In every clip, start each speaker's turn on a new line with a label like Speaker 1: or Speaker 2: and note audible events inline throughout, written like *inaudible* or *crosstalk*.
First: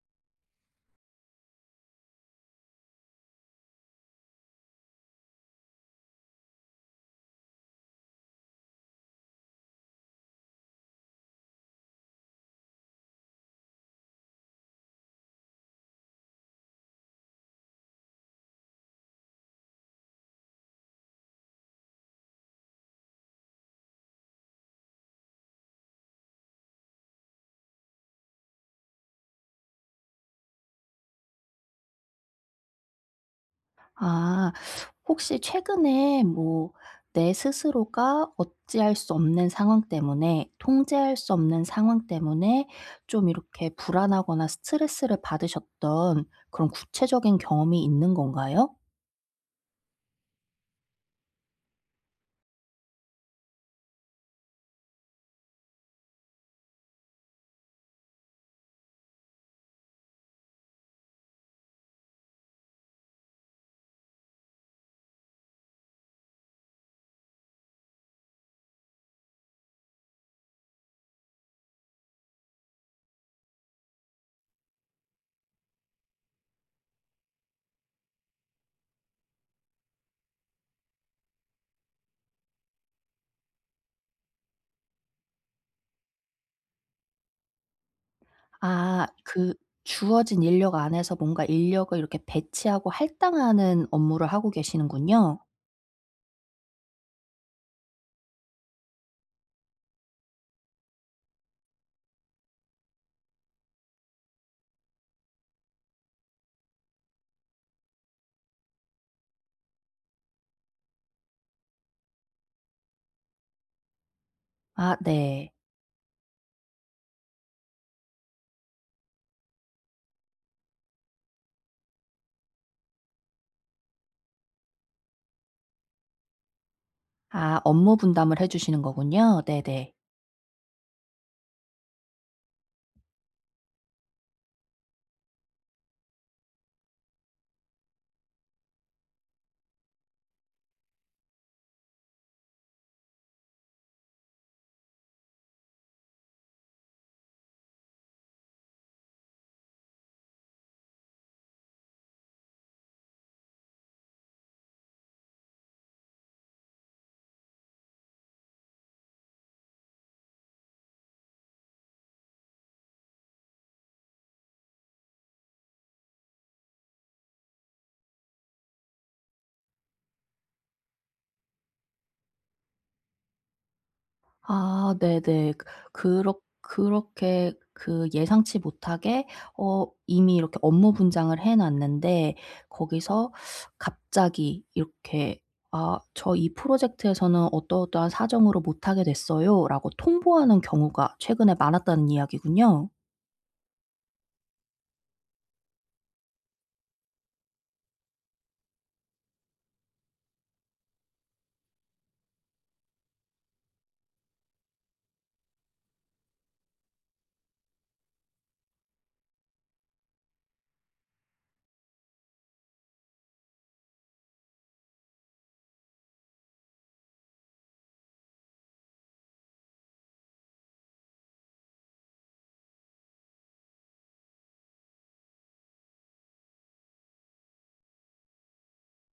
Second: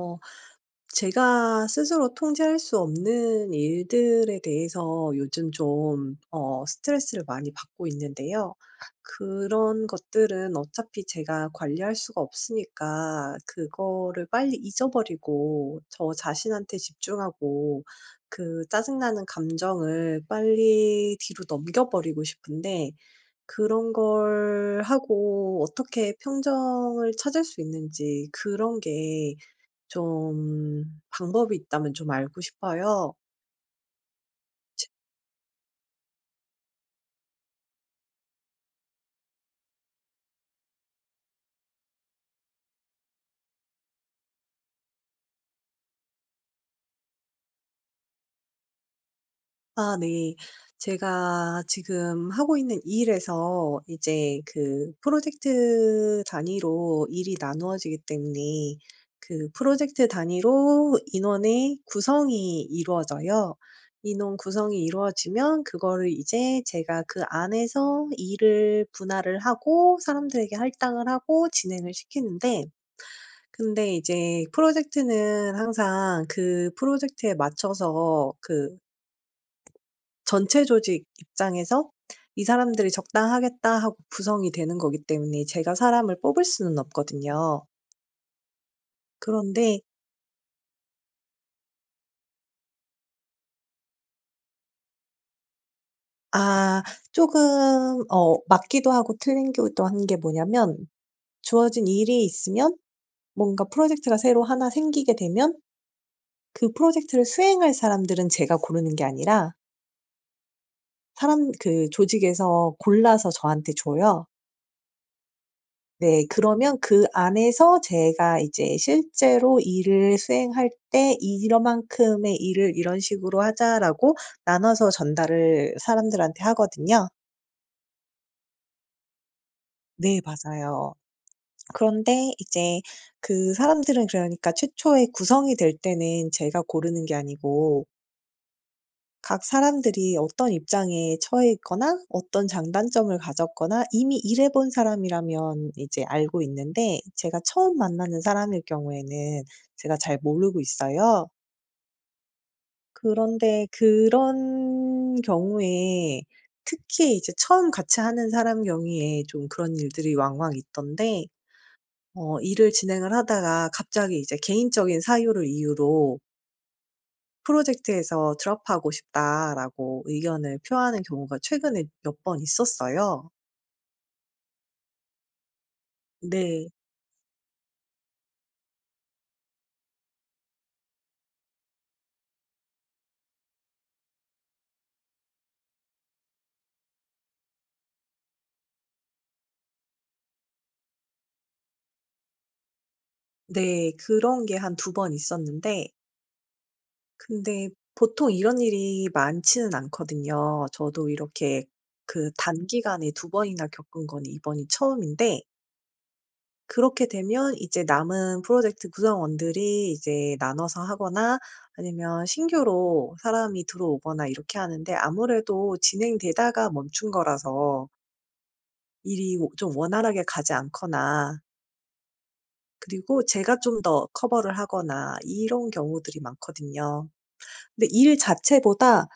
Speaker 1: 어 제가 스스로 통제할 수 없는 일들에 대해서 요즘 좀 스트레스를 많이 받고 있는데요. 그런 것들은 어차피 제가 관리할 수가 없으니까 그거를 빨리 잊어버리고 저 자신한테 집중하고, 그 짜증나는 감정을 빨리 뒤로 넘겨버리고 싶은데, 그런 걸 하고 어떻게 평정을 찾을 수 있는지, 그런 게 좀 방법이 있다면 좀 알고 싶어요.
Speaker 2: 아. 혹시 최근에 뭐 내 스스로가 어찌할 수 없는 상황 때문에, 통제할 수 없는 상황 때문에 좀 이렇게 불안하거나 스트레스를 받으셨던 그런 구체적인 경험이 있는 건가요?
Speaker 1: 아, 네. 제가 지금 하고 있는 일에서 이제 그 프로젝트 단위로 일이 나누어지기 때문에 그 프로젝트 단위로 인원의 구성이 이루어져요. 인원 구성이 이루어지면 그거를 이제 제가 그 안에서 일을 분할을 하고 사람들에게 할당을 하고 진행을 시키는데, 근데 이제 프로젝트는 항상 그 프로젝트에 맞춰서 그 전체 조직 입장에서 '이 사람들이 적당하겠다.' 하고 구성이 되는 거기 때문에 제가 사람을 뽑을 수는 없거든요.
Speaker 2: 아,
Speaker 1: 그런데,
Speaker 2: 주어진 인력 안에서 뭔가 인력을 이렇게 배치하고 할당하는 업무를 하고 계시는군요.
Speaker 1: 아, 조금 맞기도 하고 틀린 것도 한 게 뭐냐면, 주어진 일이 있으면, 뭔가 프로젝트가 새로 하나 생기게 되면 그 프로젝트를 수행할 사람들은 제가 고르는 게 아니라 사람, 그 조직에서 골라서 저한테 줘요.
Speaker 2: 아, 네.
Speaker 1: 네. 그러면 그 안에서 제가 이제 실제로 일을 수행할 때 "이러만큼의 일을 이런 식으로 하자."라고 나눠서 전달을 사람들한테 하거든요.
Speaker 2: 아, 업무 분담을 해 주시는 거군요. 네네.
Speaker 1: 네, 맞아요. 그런데 이제 그 사람들은, 그러니까 최초에 구성이 될 때는 제가 고르는 게 아니고, 각 사람들이 어떤 입장에 처해 있거나 어떤 장단점을 가졌거나 이미 일해 본 사람이라면 이제 알고 있는데, 제가 처음 만나는 사람일 경우에는 제가 잘 모르고 있어요. 그런데 그런 경우에, 특히 이제 처음 같이 하는 사람 경우에 좀 그런 일들이 왕왕 있던데, 일을 진행을 하다가 갑자기 이제 개인적인 사유를 이유로 "프로젝트에서 드랍하고 싶다."라고 의견을 표하는 경우가 최근에 몇 번 있었어요.
Speaker 2: 아, 네네. 그렇
Speaker 1: 네.
Speaker 2: 그렇게 예상치 못하게, 이미 이렇게 업무 분장을 해 놨는데 거기서 갑자기 이렇게 "아, 저 이 프로젝트에서는 어떠어떠한 사정으로 못 하게 됐어요."라고 통보하는 경우가 최근에 많았다는 이야기군요.
Speaker 1: 네. 그런 게 한 두번 있었는데, 근데 보통 이런 일이 많지는 않거든요. 저도 이렇게 그 단기간에 두 번이나 겪은 건 이번이 처음인데, 그렇게 되면 이제 남은 프로젝트 구성원들이 이제 나눠서 하거나 아니면 신규로 사람이 들어오거나 이렇게 하는데, 아무래도 진행되다가 멈춘 거라서 일이 좀 원활하게 가지 않거나 그리고 제가 좀 더 커버를 하거나 이런 경우들이 많거든요. 근데 일 자체보다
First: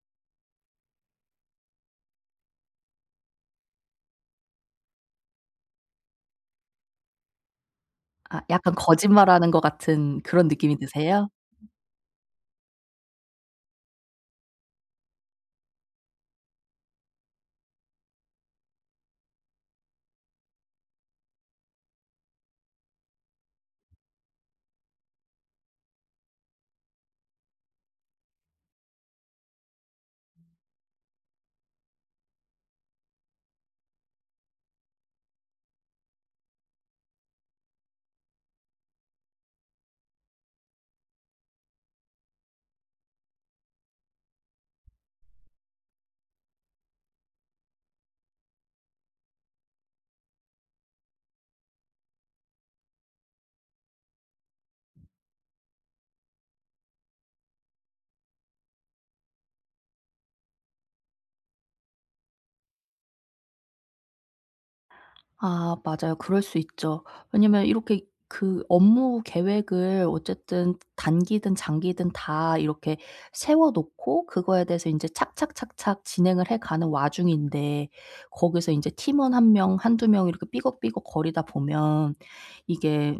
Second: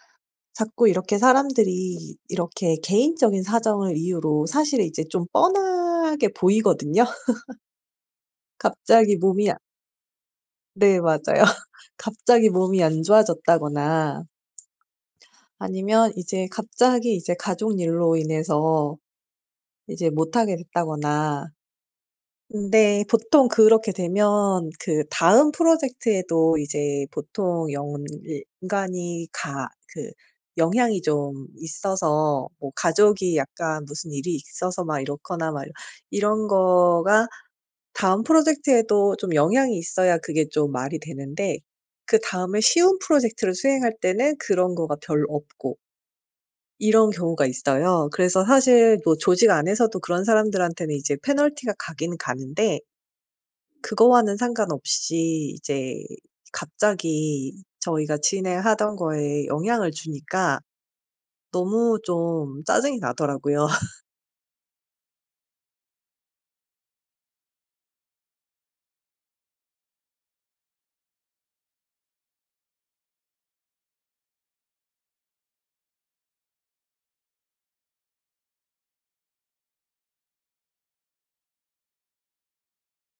Speaker 1: 자꾸 이렇게 사람들이 이렇게 개인적인 사정을 이유로, 사실 이제 좀 뻔하게 보이거든요. *laughs*
Speaker 2: 아, 약간
Speaker 1: 갑자기 몸이
Speaker 2: 거짓말하는 것 같은 그런 느낌이
Speaker 1: 네,
Speaker 2: 드세요?
Speaker 1: 맞아요. *laughs* 갑자기 몸이 안 좋아졌다거나 아니면 이제 갑자기 이제 가족 일로 인해서 이제 못하게 됐다거나. 근데 보통 그렇게 되면 그 다음 프로젝트에도 이제 보통 연 연관이 가, 그 영향이 좀 있어서, 뭐 가족이 약간 무슨 일이 있어서 막 이렇거나 막 이런 거가 다음 프로젝트에도 좀 영향이 있어야 그게 좀 말이 되는데, 그다음에 쉬운 프로젝트를 수행할 때는 그런 거가 별로 없고 이런 경우가 있어요. 그래서 사실 뭐 조직 안에서도 그런 사람들한테는 이제 페널티가 가긴 가는데, 그거와는 상관없이 이제 갑자기 저희가 진행하던 거에 영향을 주니까 너무 좀 짜증이 나더라고요. *laughs*
Speaker 2: 아, 맞아요. 그럴 수 있죠. 왜냐면 이렇게 그 업무 계획을 어쨌든 단기든 장기든 다 이렇게 세워 놓고, 그거에 대해서 이제 착착착착 진행을 해 가는 와중인데, 거기서 이제 팀원 한 명 한두 명 이렇게 삐걱삐걱 거리다 보면 이게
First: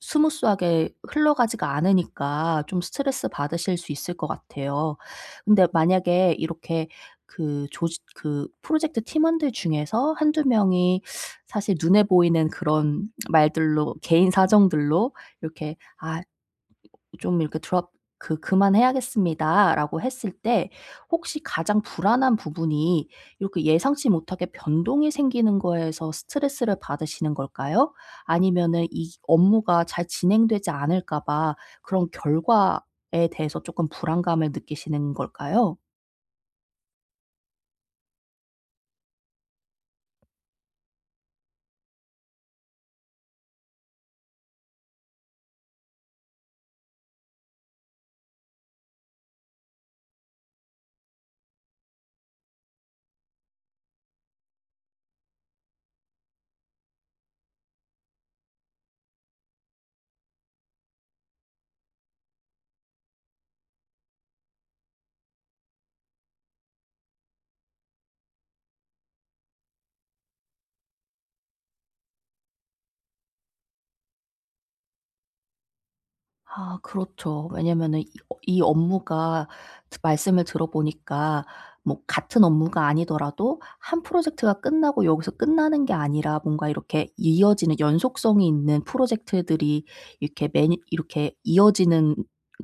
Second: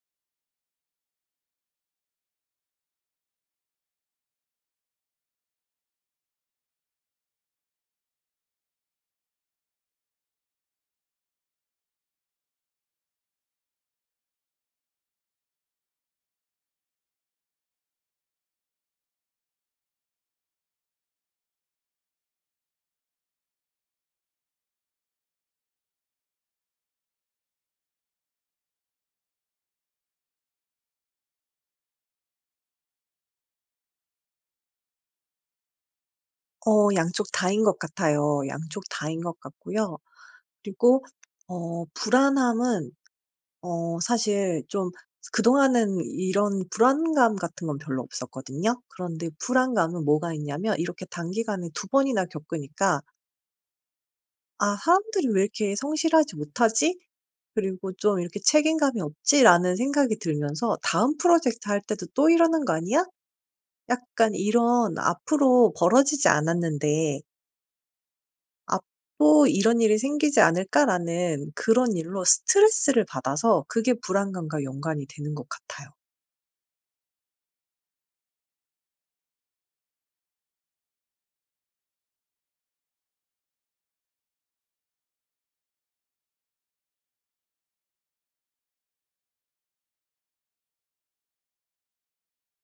Speaker 2: 스무스하게 흘러가지가 않으니까 좀 스트레스 받으실 수 있을 것 같아요. 근데 만약에 이렇게 그 조직 그 프로젝트 팀원들 중에서 한두 명이 사실 눈에 보이는 그런 말들로, 개인 사정들로 이렇게 "아, 좀 이렇게 드롭, 그 그만해야겠습니다."라고 했을 때, 혹시 가장 불안한 부분이 이렇게 예상치 못하게 변동이 생기는 거에서 스트레스를 받으시는 걸까요? 아니면은 이 업무가 잘 진행되지 않을까 봐 그런 결과에 대해서 쪼끔 불안감을 느끼시는 걸까요?
Speaker 1: 어, 양쪽 다인 것 같아요. 양쪽 다인 것 같고요. 그리고 불안함은, 사실 좀 그동안은 이런 불안감 같은 건 별로 없었거든요. 그런데 불안감은 뭐가 있냐면, 이렇게 단기간에 두 번이나 겪으니까 '아, 사람들이 왜 이렇게 성실하지 못하지? 그리고 좀 이렇게 책임감이 없지?'라는 생각이 들면서 '다음 프로젝트 할 때도 또 이러는 거 아니야?' 약간 이런, '앞으로 벌어지지 않았는데 앞으로 이런 일이 생기지 않을까?'라는 그런 일로 스트레스를 받아서 그게 불안감과 연관이 되는 것 같아요.
Speaker 2: 아, 그렇죠. 왜냐면은 이 업무가, 말씀을 들어보니까 뭐 같은 업무가 아니더라도 한 프로젝트가 끝나고 여기서 끝나는 게 아니라 뭔가 이렇게 이어지는 연속성이 있는 프로젝트들이 이렇게 매 이렇게 이어지는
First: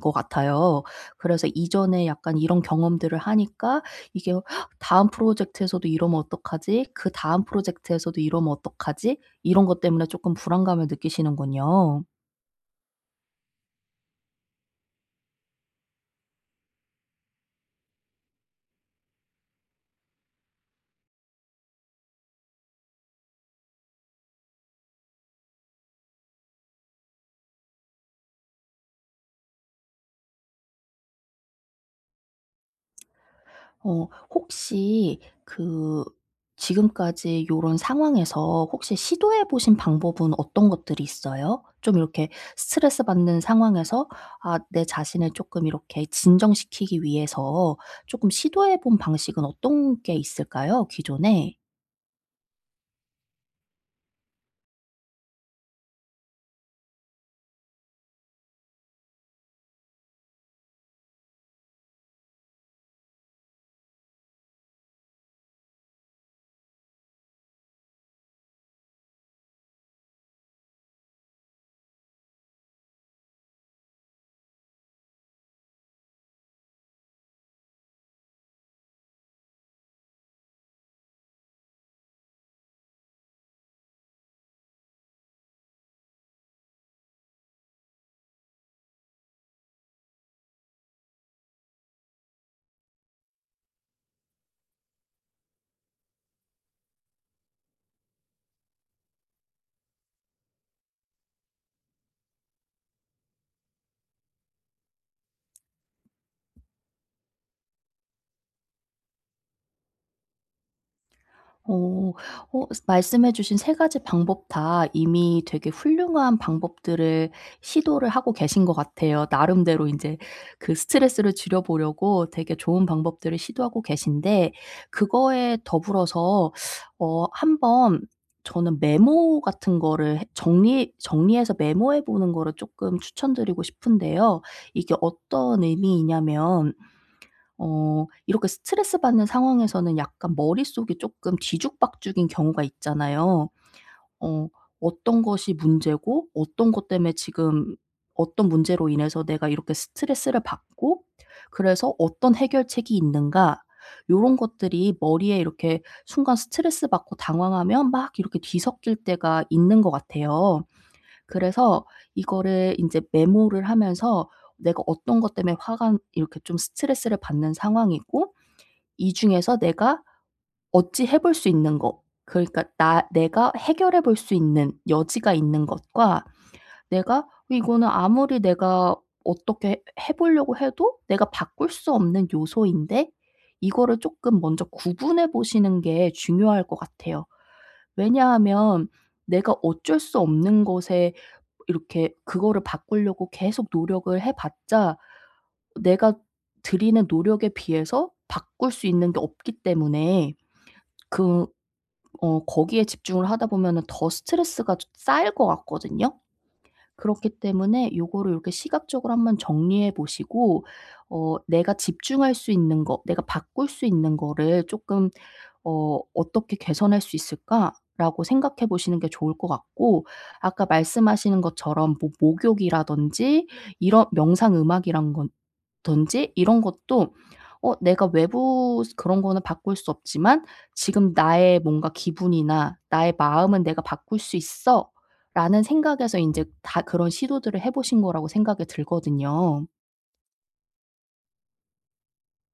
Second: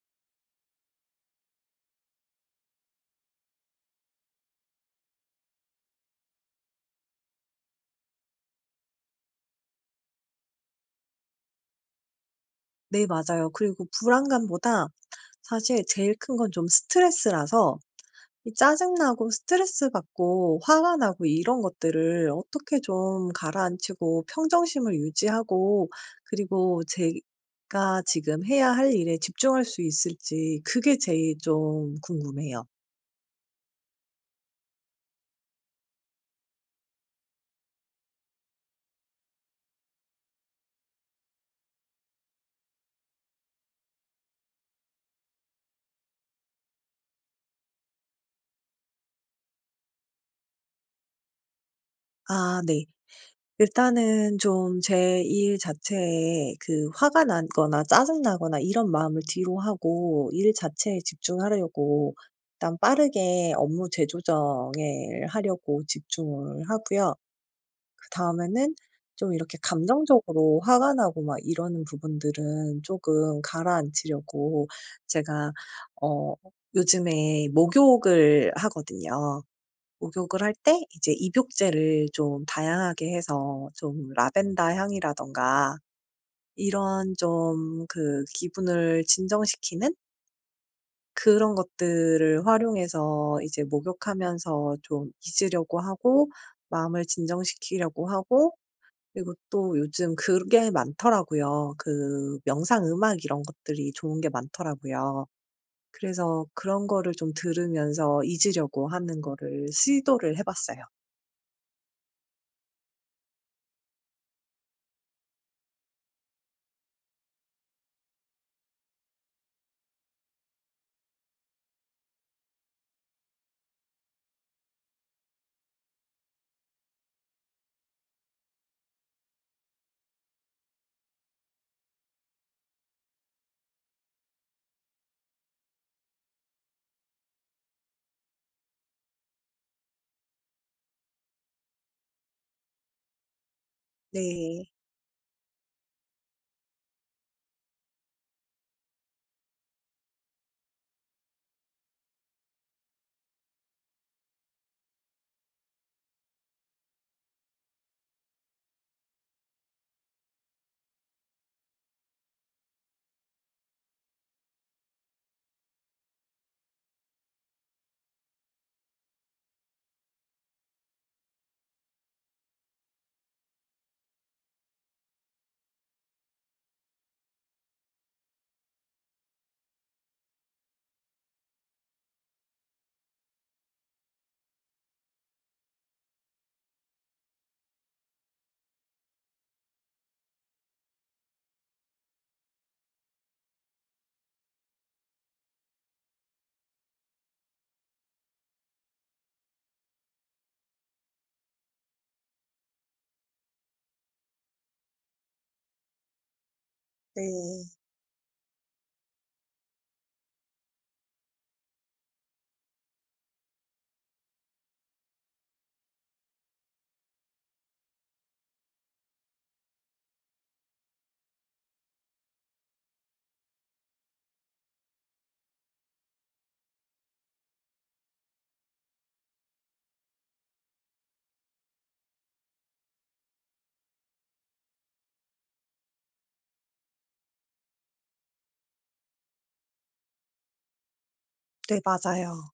Speaker 2: 것 같아요. 그래서 이전에 약간 이런 경험들을 하니까 이게 "헉, '다음 프로젝트에서도 이러면 어떡하지? 그다음 프로젝트에서도 이러면 어떡하지?'" 이런 것 때문에 조금 불안감을 느끼시는군요.
Speaker 1: 네, 맞아요. 그리고 불안감보다 사실 제일 큰 건 좀 스트레스라서, 이 짜증나고 스트레스 받고 화가 나고 이런 것들을 어떻게 좀 가라앉히고 평정심을 유지하고 그리고 제가 지금 해야 할 일에 집중할 수 있을지 그게 제일 좀 궁금해요.
Speaker 2: 혹시 지금까지 요런 상황에서 혹시 시도해 보신 방법은 어떤 것들이 있어요? 좀 이렇게 스트레스 받는 상황에서 아, 내 자신을 조금 이렇게 진정시키기 위해서 조금 시도해 본 방식은 어떤 게 있을까요, 기존에?
Speaker 1: 아, 네. 일단은 좀 제 일 자체에 그 화가 나거나 짜증나거나 이런 마음을 뒤로 하고 일 자체에 집중하려고 일단 빠르게 업무 재조정을 하려고 집중을 하고요. 그다음에는 좀 이렇게 감정적으로 화가 나고 막 이러는 부분들은 조금 가라앉히려고, 제가 어 요즘에 목욕을 하거든요. 목욕을 할 때 이제 입욕제를 좀 다양하게 해서 좀 라벤더 향이라든가 이런 좀 그 기분을 진정시키는 그런 것들을 활용해서 이제 목욕하면서 좀 잊으려고 하고 마음을 진정시키려고 하고, 그리고 또 요즘 그게 많더라고요. 그 명상 음악 이런 것들이 좋은 게 많더라고요. 그래서 그런 거를 좀 들으면서 잊으려고 하는 거를 시도를 해 봤어요.
Speaker 2: 어. 말씀해 주신 세 가지 방법 다 이미 되게 훌륭한 방법들을 시도를 하고 계신 것 같아요. 나름대로 이제 그 스트레스를 줄여 보려고 되게 좋은 방법들을 시도하고 계신데, 그거에 더불어서 한번 저는 메모 같은 거를 해, 정리 정리해서 메모해 보는 거를 조금 추천드리고 싶은데요. 이게 어떤 의미이냐면, 이렇게 스트레스 받는 상황에서는 약간 머릿속이 조금 뒤죽박죽인 경우가 있잖아요. 어
Speaker 1: 네.
Speaker 2: 어떤 것이 문제고 어떤 것 때문에 지금, 어떤 문제로 인해서 내가 이렇게 스트레스를 받고 그래서 어떤 해결책이 있는가, 요런 것들이 머리에 이렇게 순간 스트레스 받고 당황하면 막 이렇게 뒤섞일 때가 있는 것 같아요. 그래서 이거를 이제 메모를 하면서 내가 어떤 것 때문에 화가, 이렇게 좀 스트레스를 받는 상황이고, 이 중에서 내가 어찌 해볼 수 있는 것, 그러니까 나 내가 해결해 볼 수 있는 여지가 있는 것과, 내가 이거는 아무리 내가 어떻게 해 보려고 해도 내가 바꿀 수 없는 요소인데, 이거를 쪼끔 먼저 구분해 보시는 게 중요할 것 같아요. 왜냐하면 내가 어쩔 수 없는 것에 이렇게 그거를 바꾸려고 계속 노력을 해 봤자, 내가 들이는 노력에 비해서 바꿀 수 있는 게 없기 때문에, 그 거기에 집중을 하다 보면은 더 스트레스가 좀 쌓일 것 같거든요. 그렇기
Speaker 1: 네.
Speaker 2: 때문에 요거를 이렇게 시각적으로 한번 정리해 보시고, 내가 집중할 수 있는 거, 내가 바꿀 수 있는 거를 쪼끔 '어떻게 개선할 수 있을까?'라고 생각해 보시는 게 좋을 것 같고, 아까 말씀하시는 것처럼 뭐 목욕이라든지 이런 명상 음악이란 건, 든지 이런 것도, 내가 외부 스 그런 거는 바꿀 수 없지만 '지금 나의 뭔가 기분이나 나의 마음은 내가 바꿀 수 있어.' 라는 생각에서 인제 다 그런 시도들을 해 보신 거라고 생각이 들거든요.
Speaker 1: 네, 맞아요.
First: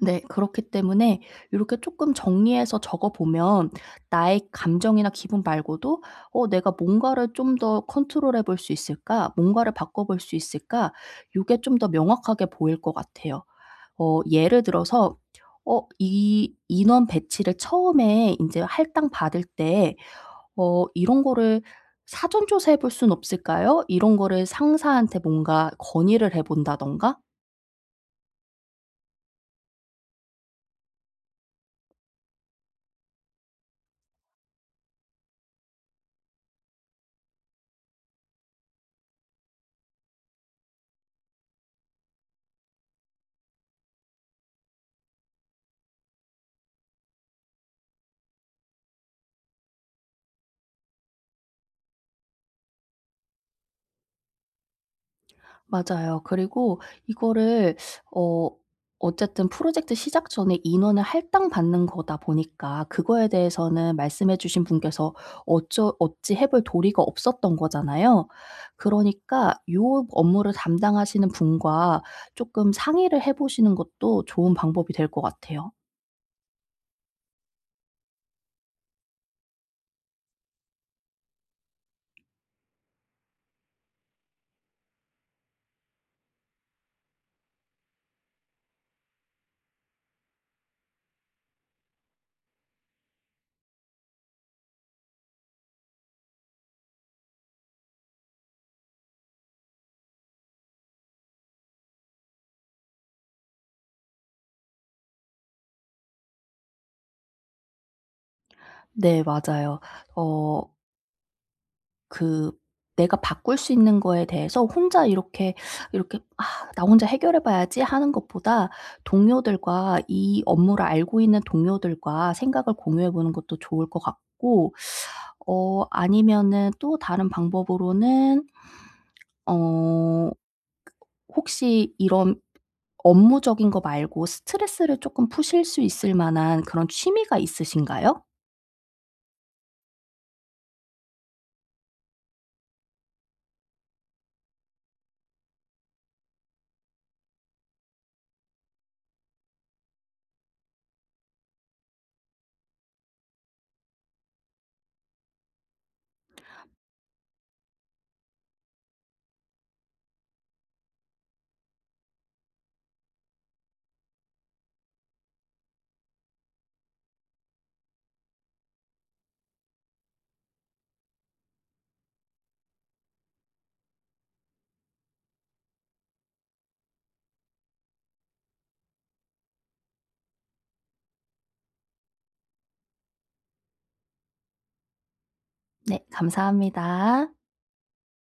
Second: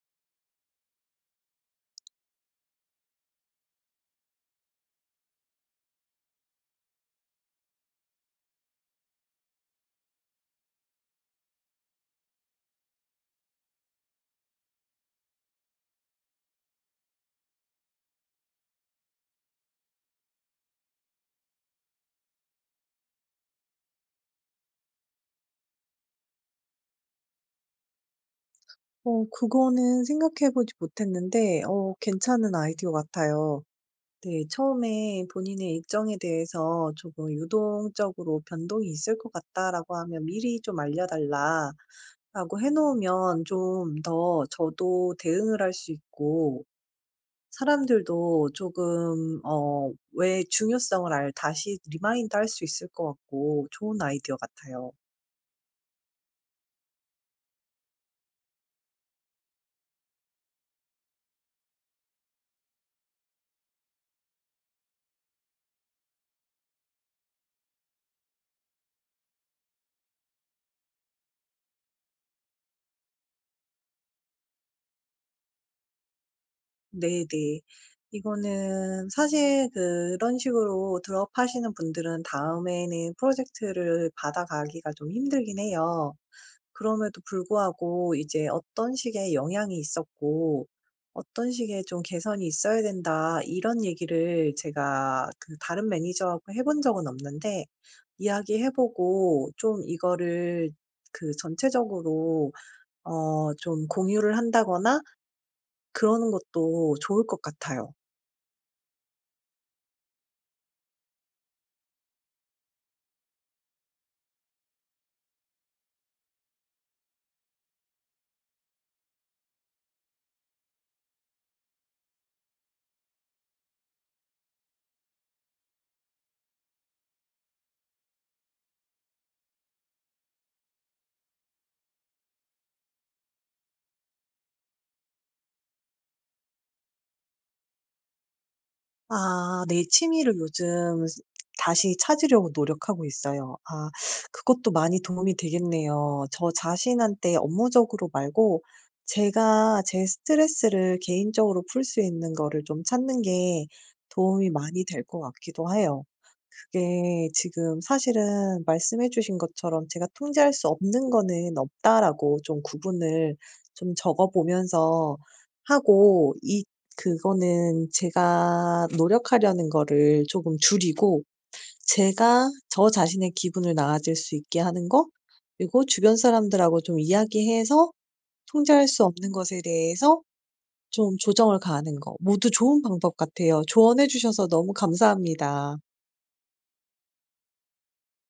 Speaker 2: 네. 그렇기 때문에 요렇게 쪼끔 정리해서 적어 보면, 나의 감정이나 기분 말고도 '어, 내가 뭔가를 좀 더 컨트롤해 볼 수 있을까? 뭔가를 바꿔 볼 수 있을까?' 요게 좀 더 명확하게 보일 것 같아요. 예를 들어서 이 인원 배치를 처음에 인제 할당받을 때, 이런 거를 사전 조사해 볼 순 없을까요? 이런 거를 상사한테 뭔가 건의를 해본다던가.
Speaker 1: 어, 그거는 생각해 보지 못했는데 괜찮은 아이디어 같아요. 네, 처음에 본인의 일정에 대해서 조금 '유동적으로 변동이 있을 것 같다.'라고 하면 미리 좀 알려 달라, 라고 해 놓으면 좀 더 저도 대응을 할 수 있고, 사람들도 조금 왜 중요성을 알 다시 리마인드 할 수 있을 것 같고 좋은 아이디어 같아요.
Speaker 2: 맞아요. 그리고 이거를, 어 어쨌든 프로젝트 시작 전에 인원을 할당받는 거다 보니까 그거에 대해서는 말씀해 주신 분께서 어쩌 어찌 해볼 도리가 없었던 거잖아요. 그러니까 요 업무를 담당하시는 분과 조금 상의를 해 보시는 것도 좋은 방법이 될 것 같아요.
Speaker 1: 네네. 이거는 사실 그런 식으로 드롭하시는 분들은 다음에는 프로젝트를 받아가기가 좀 힘들긴 해요. 그럼에도 불구하고 이제 어떤 식의 영향이 있었고 어떤 식의 좀 개선이 있어야 된다 이런 얘기를 제가 그 다른 매니저하고 해본 적은 없는데, 이야기해 보고 좀 이거를 그 전체적으로 좀 공유를 한다거나 그러는 것도 좋을 것 같아요.
Speaker 2: 네, 맞아요. 어 그 내가 바꿀 수 있는 거에 대해서 혼자 이렇게, 이렇게 '아, 나 혼자 해결해 봐야지.' 하는 것보다 동료들과, 이 업무를 알고 있는 동료들과 생각을 공유해 보는 것도 좋을 것 같고, 아니면은 또 다른 방법으로는, 어 혹시 이런 업무적인 거 말고 스트레스를 쪼끔 푸실 수 있을 만한 그런 취미가 있으신가요?
Speaker 1: 아, 내 취미를 요즘 스 다시 찾으려고 노력하고 있어요. 아, 그것도 많이 도움이 되겠네요. 저 자신한테 업무적으로 말고 제가 제 스트레스를 개인적으로 풀 수 있는 거를 좀 찾는 게 도움이 많이 될 것 같기도 해요. 이게 지금 사실은 말씀해 주신 것처럼 제가 통제할 수 없는 거는 없다라고 좀 구분을 좀 적어 보면서 하고, 이 그거는 제가 노력하려는 거를 조금 줄이고 제가 저 자신의 기분을 나아질 수 있게 하는 거 그리고 주변 사람들하고 좀 이야기해서 통제할 수 없는 것에 대해서 좀 조정을 가하는 거 모두 좋은 방법 같아요. 조언해 주셔서 너무 감사합니다.
Speaker 2: 네, 감사합니다.